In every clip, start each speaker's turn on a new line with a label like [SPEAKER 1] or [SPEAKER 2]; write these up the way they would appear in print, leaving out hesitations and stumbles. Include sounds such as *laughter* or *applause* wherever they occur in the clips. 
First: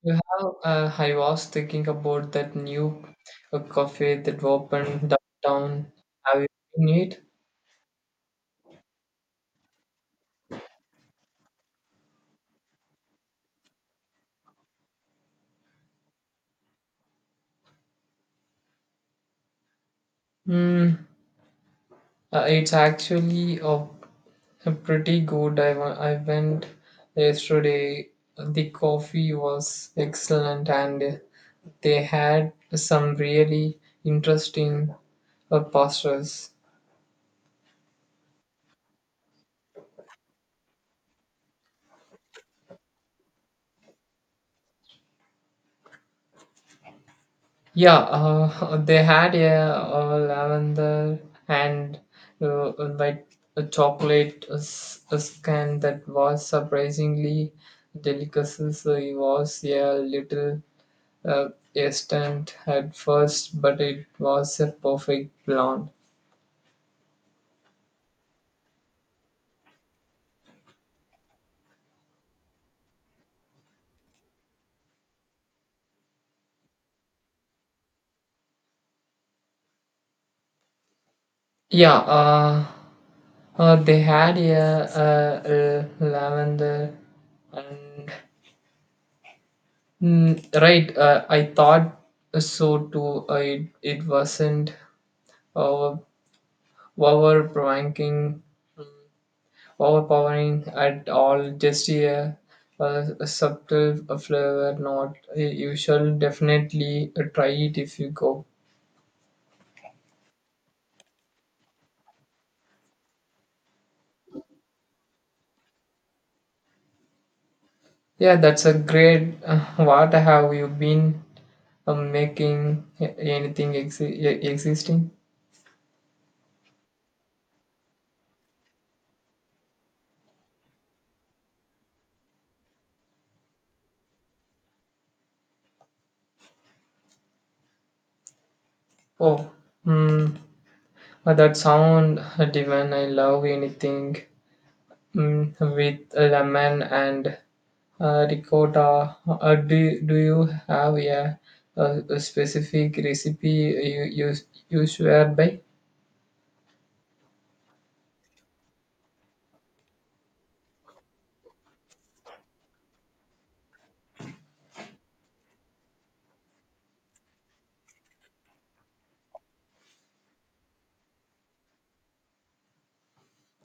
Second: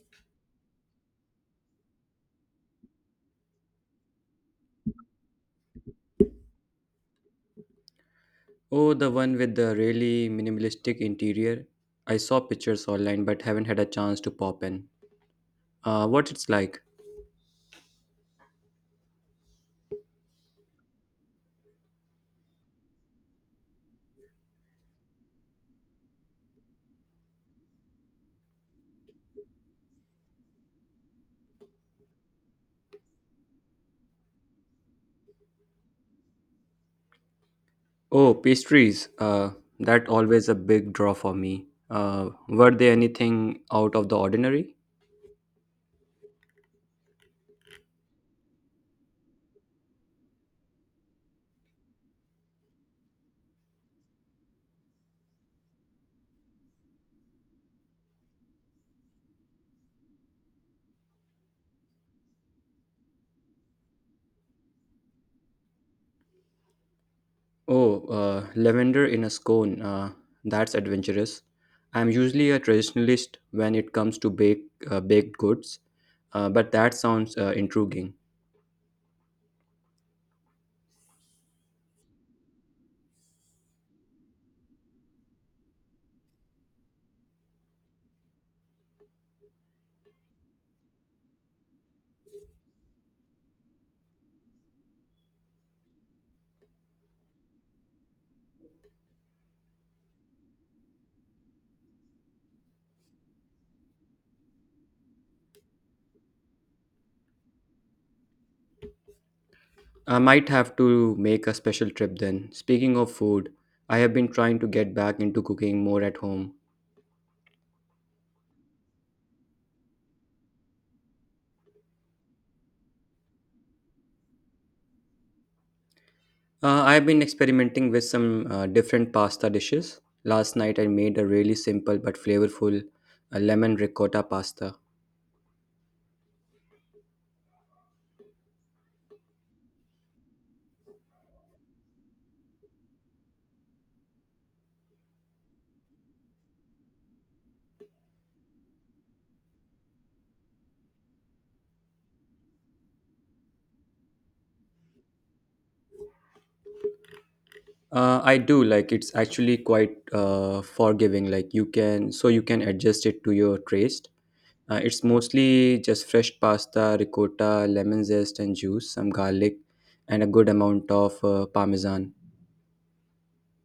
[SPEAKER 1] You have, I was thinking about that new cafe that opened downtown. Have you seen it?
[SPEAKER 2] Oh, the one with the really minimalistic interior. I saw pictures online but haven't had a chance to pop in. What it's like?
[SPEAKER 1] Hmm. It's actually a pretty good. I went yesterday. The coffee was excellent and they had some really interesting pastas.
[SPEAKER 2] Oh, pastries. That always a big draw for me. Were there anything out of the ordinary?
[SPEAKER 1] Yeah, *laughs* they had a lavender and uh, white chocolate scan that was surprisingly delicacy. So it was a little uh, instant at first, but it was a perfect blonde.
[SPEAKER 2] Oh, lavender in a scone. That's adventurous. I'm usually a traditionalist when it comes to baked goods, but that sounds intriguing.
[SPEAKER 1] Yeah, they had a lavender and right. I thought so too. It wasn't uh, overpowering, overpowering at all, just a subtle flavor, not usual. Definitely try it if you go.
[SPEAKER 2] I might have to make a special trip then. Speaking of food, I have been trying to get back into cooking more at home.
[SPEAKER 1] Yeah, that's a great. What have you been making? Anything existing?
[SPEAKER 2] I have been experimenting with some different pasta dishes. Last night I made a really simple but flavorful lemon ricotta pasta.
[SPEAKER 1] Oh, mm, that sound divine. I love anything with lemon and ricotta. Do you have a specific recipe you swear by?
[SPEAKER 2] I do like, it's actually quite forgiving. Like, you can adjust it to your taste. It's mostly just fresh pasta, ricotta, lemon zest and juice, some garlic, and a good amount of parmesan.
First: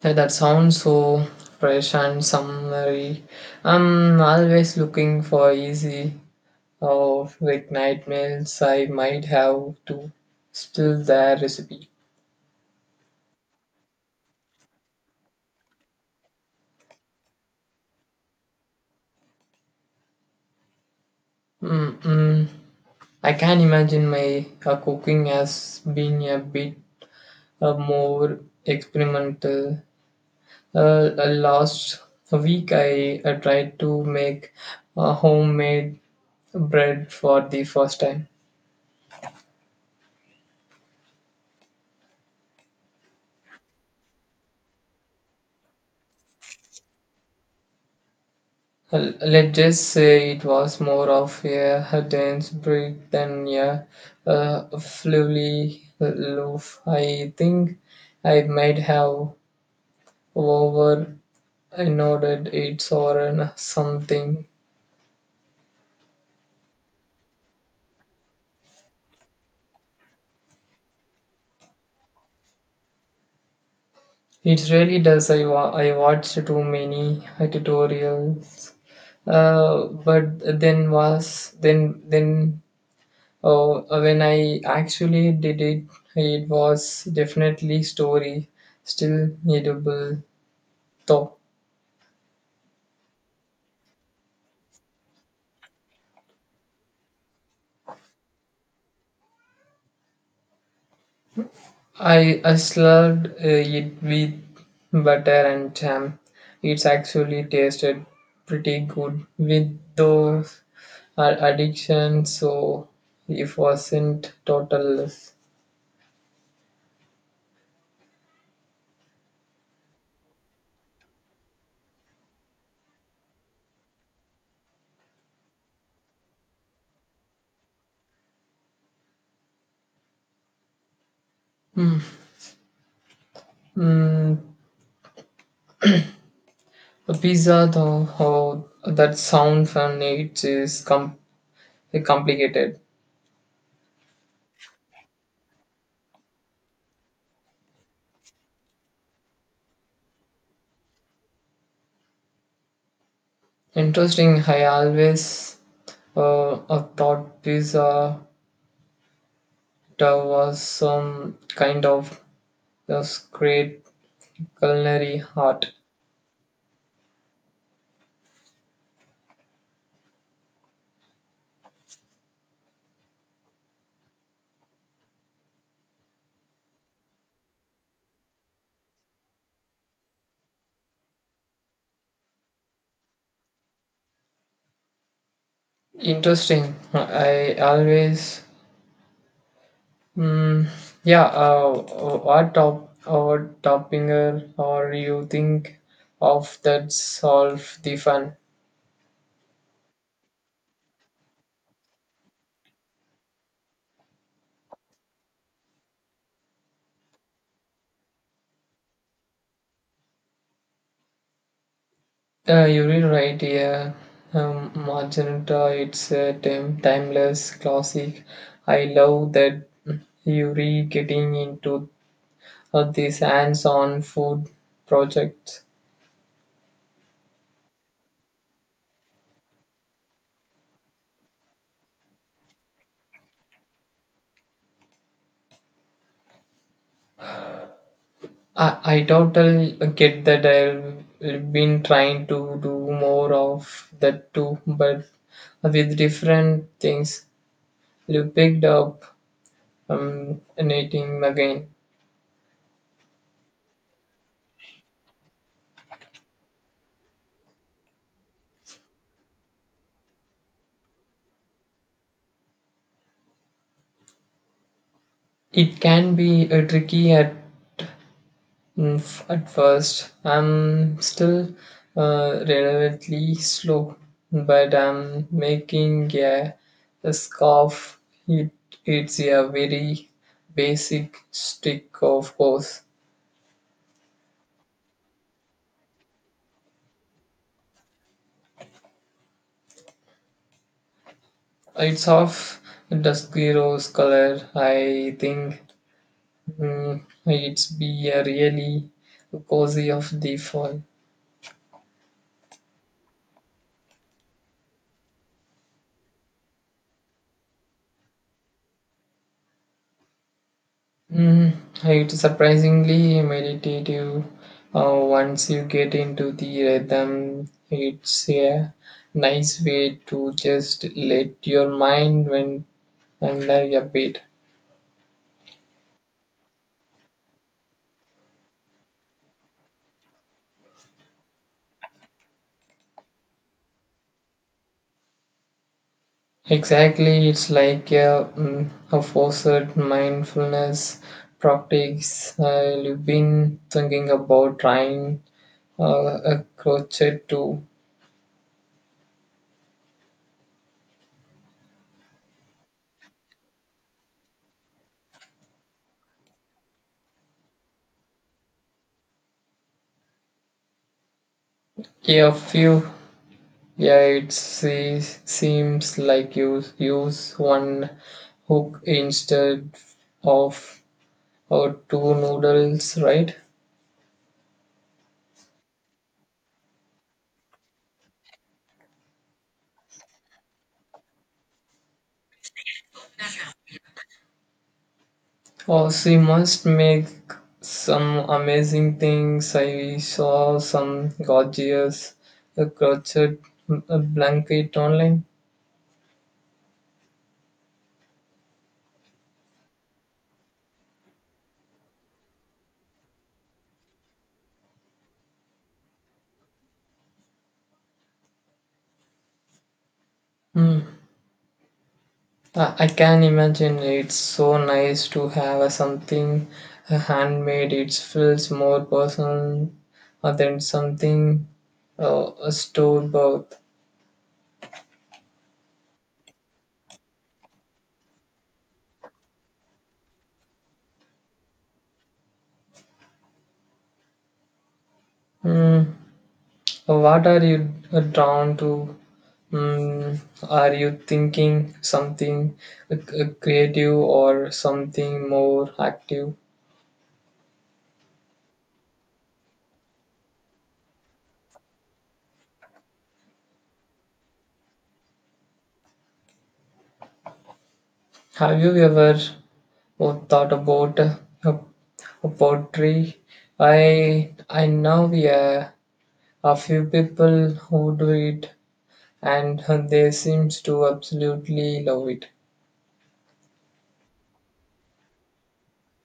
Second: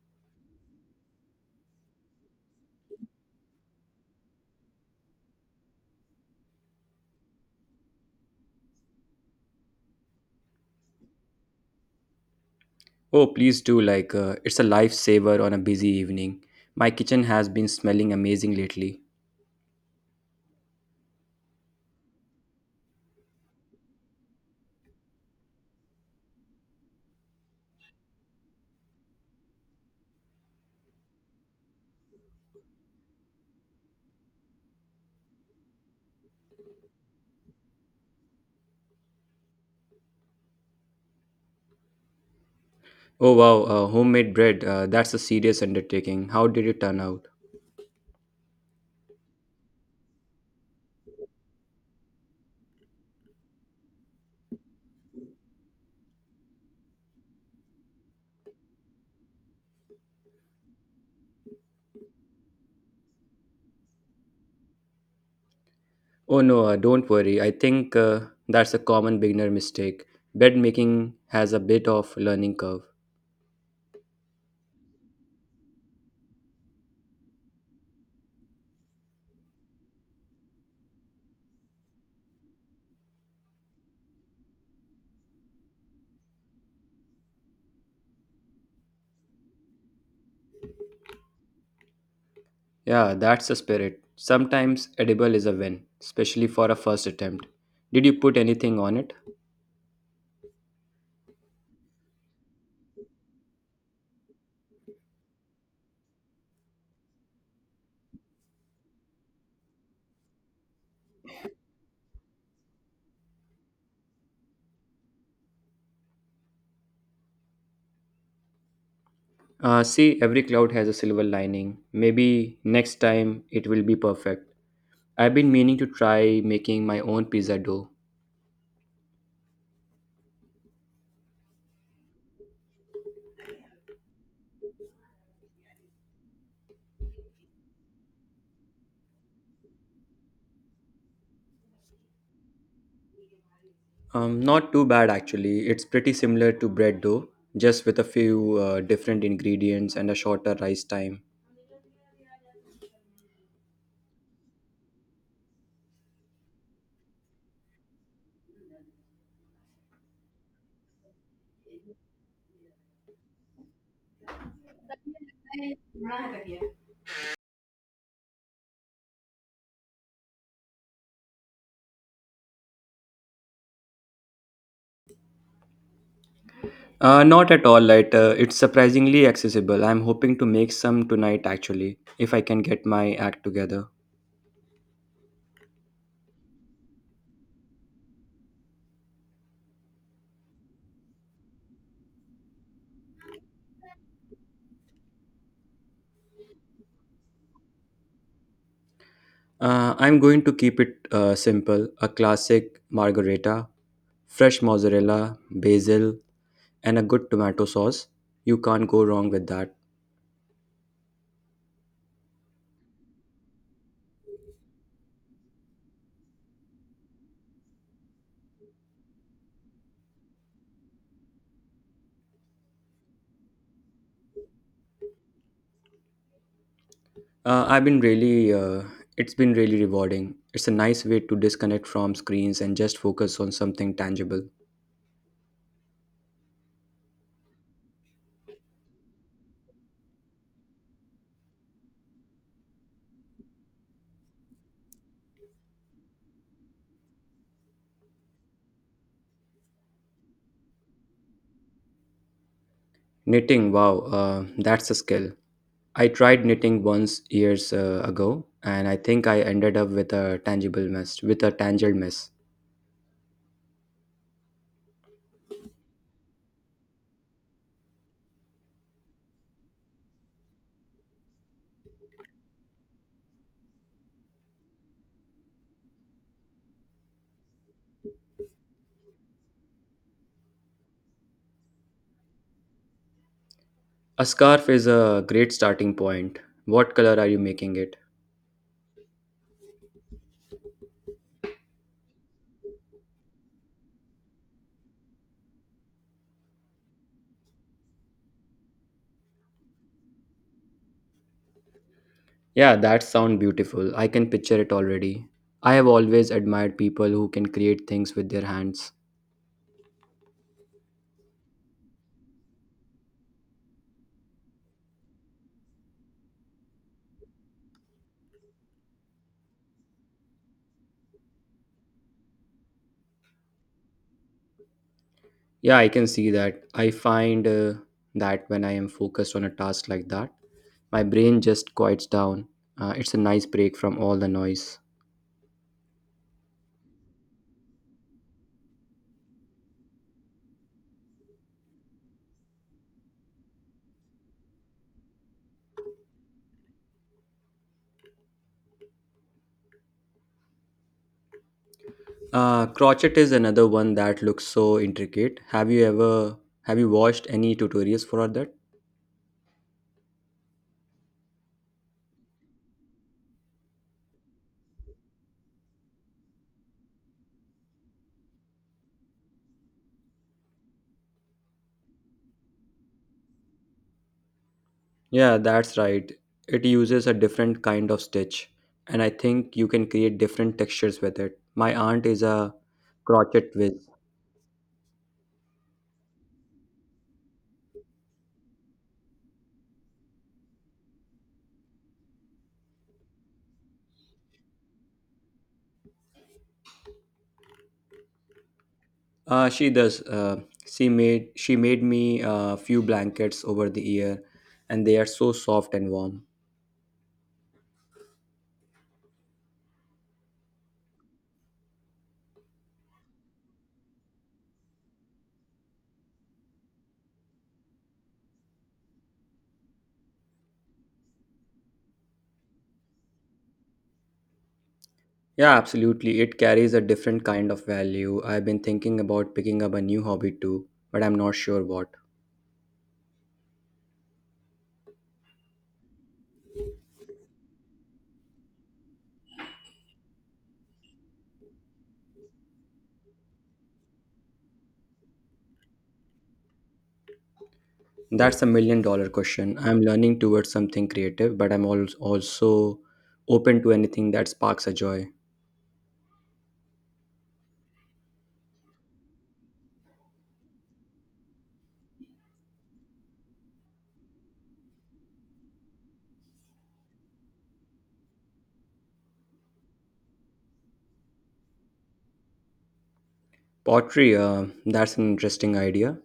[SPEAKER 1] Yeah, that sounds so fresh and summery. I'm always looking for easy or like night meals. I might have to steal their recipe.
[SPEAKER 2] Oh, please do. Like, it's a lifesaver on a busy evening. My kitchen has been smelling amazing lately.
[SPEAKER 1] Mm-mm. I can imagine my cooking as being a bit more experimental. Last week, I tried to make homemade bread for the first time.
[SPEAKER 2] Oh, wow, homemade bread. That's a serious undertaking. How did it turn out?
[SPEAKER 1] Let's just say it was more of a dense bread than a fluffy loaf. I think I might have over nodded it or something.
[SPEAKER 2] Oh, no, don't worry. I think that's a common beginner mistake. Bread making has a bit of learning curve.
[SPEAKER 1] It really does. I watched too many tutorials, but then was then oh when I actually did it, it was definitely story still needable though.
[SPEAKER 2] Yeah, that's the spirit. Sometimes edible is a win, especially for a first attempt. Did you put anything on it?
[SPEAKER 1] I slurred it with butter and jam. It's actually tasted pretty good with those addiction, so it wasn't total loss.
[SPEAKER 2] See, every cloud has a silver lining. Maybe next time it will be perfect. I've been meaning to try making my own pizza dough.
[SPEAKER 1] Mm, a pizza, though, oh, that sound fun it is like, complicated.
[SPEAKER 2] Not too bad actually. It's pretty similar to bread dough, just with a few different ingredients and a shorter rise time.
[SPEAKER 1] Interesting, I always I thought pizza there was some kind of this great culinary art.
[SPEAKER 2] Not at all lighter. It's surprisingly accessible. I'm hoping to make some tonight actually, if I can get my act together.
[SPEAKER 1] Interesting, I always, mm, yeah, what top or toppinger or you think of that solve the fun?
[SPEAKER 2] I'm going to keep it simple, a classic margherita, fresh mozzarella, basil, and a good tomato sauce. You can't go wrong with that.
[SPEAKER 1] You're really right, yeah. Magenta, it's a timeless classic. I love that you're really getting into these hands-on food projects.
[SPEAKER 2] Uh, I've been really, uh, it's been really rewarding. It's a nice way to disconnect from screens and just focus on something tangible.
[SPEAKER 1] I totally get that I've been trying to do more of that too, but with different things. You picked up knitting again.
[SPEAKER 2] Knitting, wow, that's a skill. I tried knitting once years ago, and I think I ended up with a tangible mess. With a tangled mess.
[SPEAKER 1] It can be tricky at at first. I'm still relatively slow, but I'm making a scarf. It, it's a very basic stick, of course.
[SPEAKER 2] A scarf is a great starting point. What color are you making it?
[SPEAKER 1] It's of dusky rose color. I think it's be a really cozy of the fall.
[SPEAKER 2] Yeah, that sounds beautiful. I can picture it already. I have always admired people who can create things with their hands.
[SPEAKER 1] Mm, it's surprisingly meditative once you get into the rhythm. It's a nice way to just let your mind went under a bit.
[SPEAKER 2] Yeah, I can see that. I find that when I am focused on a task like that, my brain just quiets down. It's a nice break from all the noise.
[SPEAKER 1] Exactly, it's like a forced mindfulness practice. You've been thinking about trying a crochet to
[SPEAKER 2] Crochet is another one that looks so intricate. Have you watched any tutorials for that?
[SPEAKER 1] a few. Yeah, it seems like you use one hook instead of or two noodles, right?
[SPEAKER 2] Yeah, that's right. It uses a different kind of stitch, and I think you can create different textures with it. My aunt is a crochet whiz.
[SPEAKER 1] Oh, she must make some amazing things. I saw some gorgeous crochet blanket online.
[SPEAKER 2] She does. She made me a few blankets over the year, and they are so soft and warm.
[SPEAKER 1] Hmm. I can imagine it's so nice to have something handmade. It feels more personal than something store bought.
[SPEAKER 2] Yeah, absolutely. It carries a different kind of value. I've been thinking about picking up a new hobby too, but I'm not sure what.
[SPEAKER 1] Mm. What are you drawn to? Mm. Are you thinking something creative or something more active?
[SPEAKER 2] That's a million dollar question. I'm learning towards something creative, but also open to anything that sparks a joy.
[SPEAKER 1] Have you ever thought about a, a poetry? I know, yeah, a few people who do it and they seems to absolutely love it.
[SPEAKER 2] Pottery, that's an interesting idea.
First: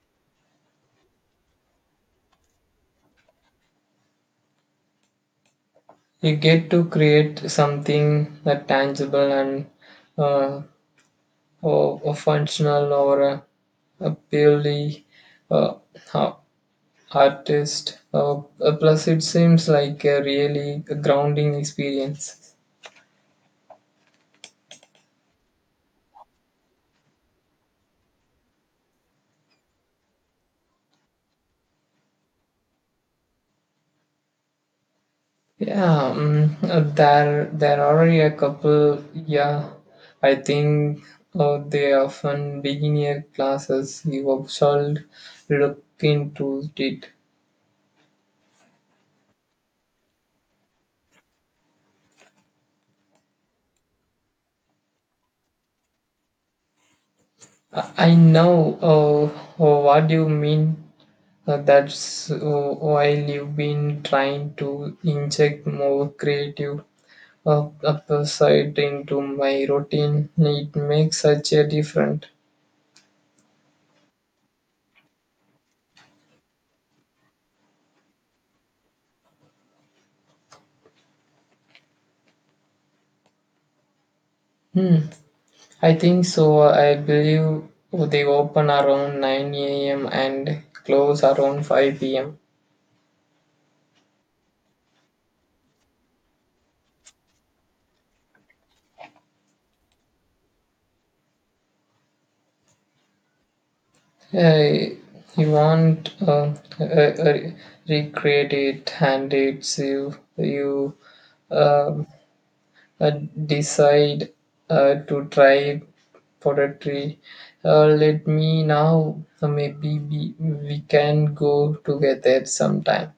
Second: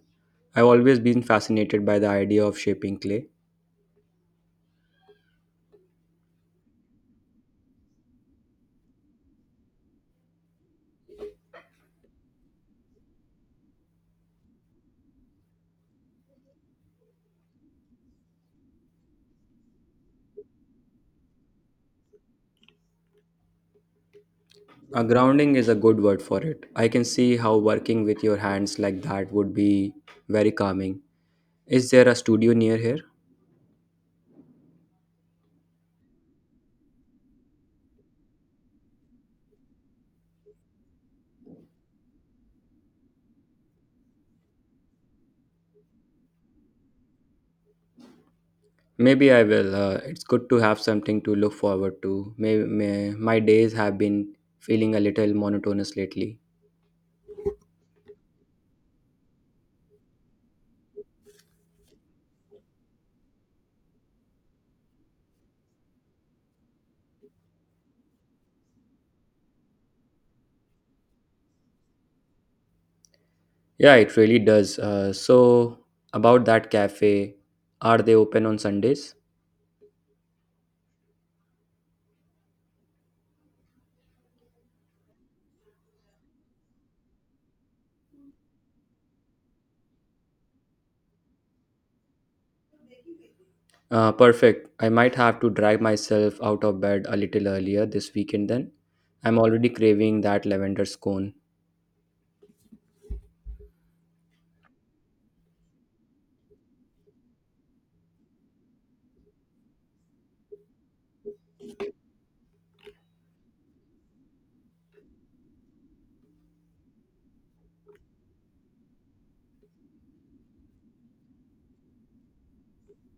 [SPEAKER 2] I've always been fascinated by the idea of shaping clay.
[SPEAKER 1] You get to create something tangible and uh, or functional or a purely uh, a- artist. Plus, it seems like a really grounding experience.
[SPEAKER 2] A grounding is a good word for it. I can see how working with your hands like that would be very calming. Is there a studio near here?
[SPEAKER 1] Yeah, there are a couple. Yeah, I think they often beginner classes. You should look into it.
[SPEAKER 2] Maybe I will. It's good to have something to look forward to. My days have been feeling a little monotonous lately.
[SPEAKER 1] I know uh, what you mean. That's while you've been trying to inject more creative uh, side into my routine. It makes such a difference.
[SPEAKER 2] Yeah, it really does. So, about that cafe, are they open on Sundays?
[SPEAKER 1] Hmm. I think so. I believe they open around 9 a.m. and close around 5 p.m.
[SPEAKER 2] Perfect. I might have to drag myself out of bed a little earlier this weekend then. I'm already craving that lavender scone.
[SPEAKER 1] Uh, you want uh, uh, recreate it, and it's you um, uh, decide to try poetry. Let me now. Maybe we can go together sometime.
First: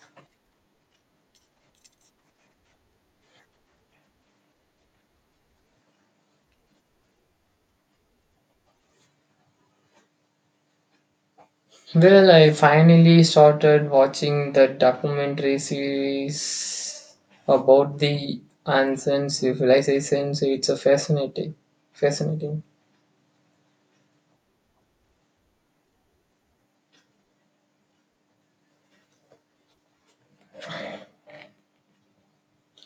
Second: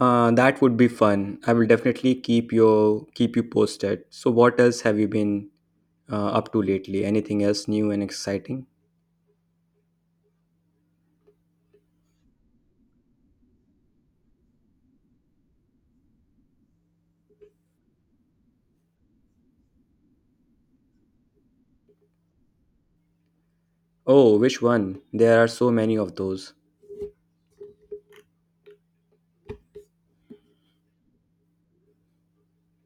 [SPEAKER 2] That would be fun. I will definitely keep you posted. So, what else have you been up to lately? Anything else new and exciting?
[SPEAKER 1] Well, I finally started watching the documentary series about the ancient civilizations. It's a fascinating.
[SPEAKER 2] Oh, which one? There are so many of those.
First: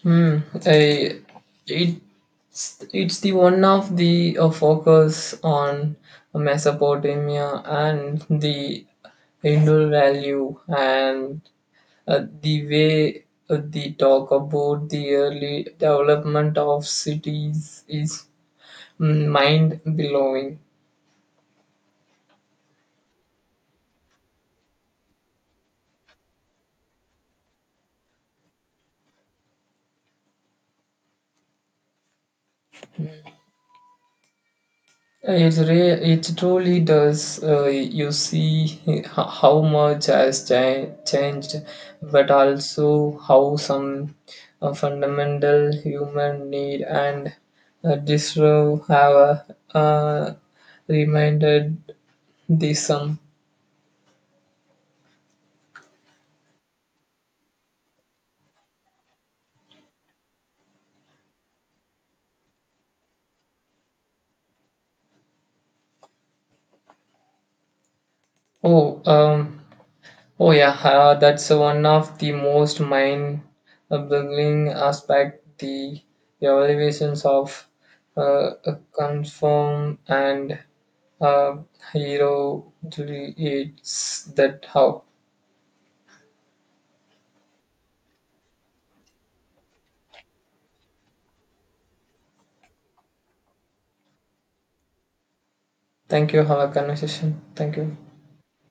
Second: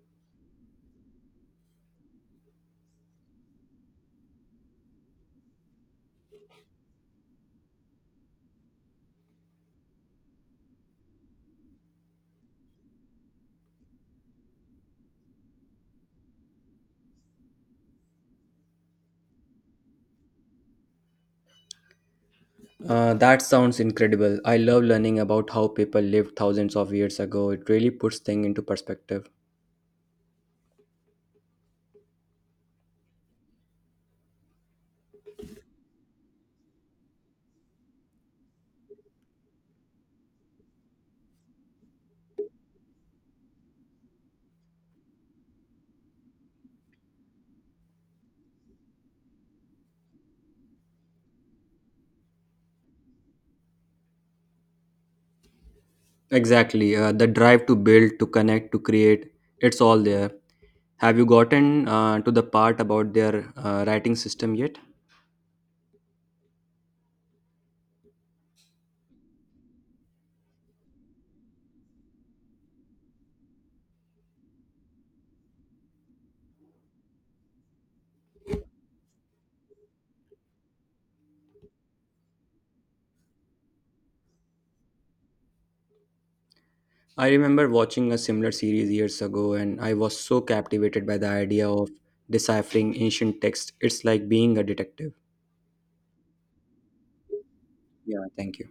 [SPEAKER 1] Hmm. I, it's the one of the focus on Mesopotamia and the Hindu value, and the way the talk about the early development of cities is mind blowing.
[SPEAKER 2] That sounds incredible. I love learning about how people lived thousands of years ago. It really puts things into perspective.
[SPEAKER 1] It truly does. You see how much has changed, but also how some fundamental human need and disturb have reminded the sum.
[SPEAKER 2] Exactly. The drive to build, to connect, to create, it's all there. Have you gotten to the part about their writing system yet?
[SPEAKER 1] Oh, um, Oh yeah, that's one of the most mind-boggling aspect. The evaluations of uh, confirm and uh, hero. It's that how.
[SPEAKER 2] I remember watching a similar series years ago, and I was so captivated by the idea of deciphering ancient text. It's like being a detective.
[SPEAKER 1] Thank you. Have a conversation. Thank you.
[SPEAKER 2] Yeah, thank you.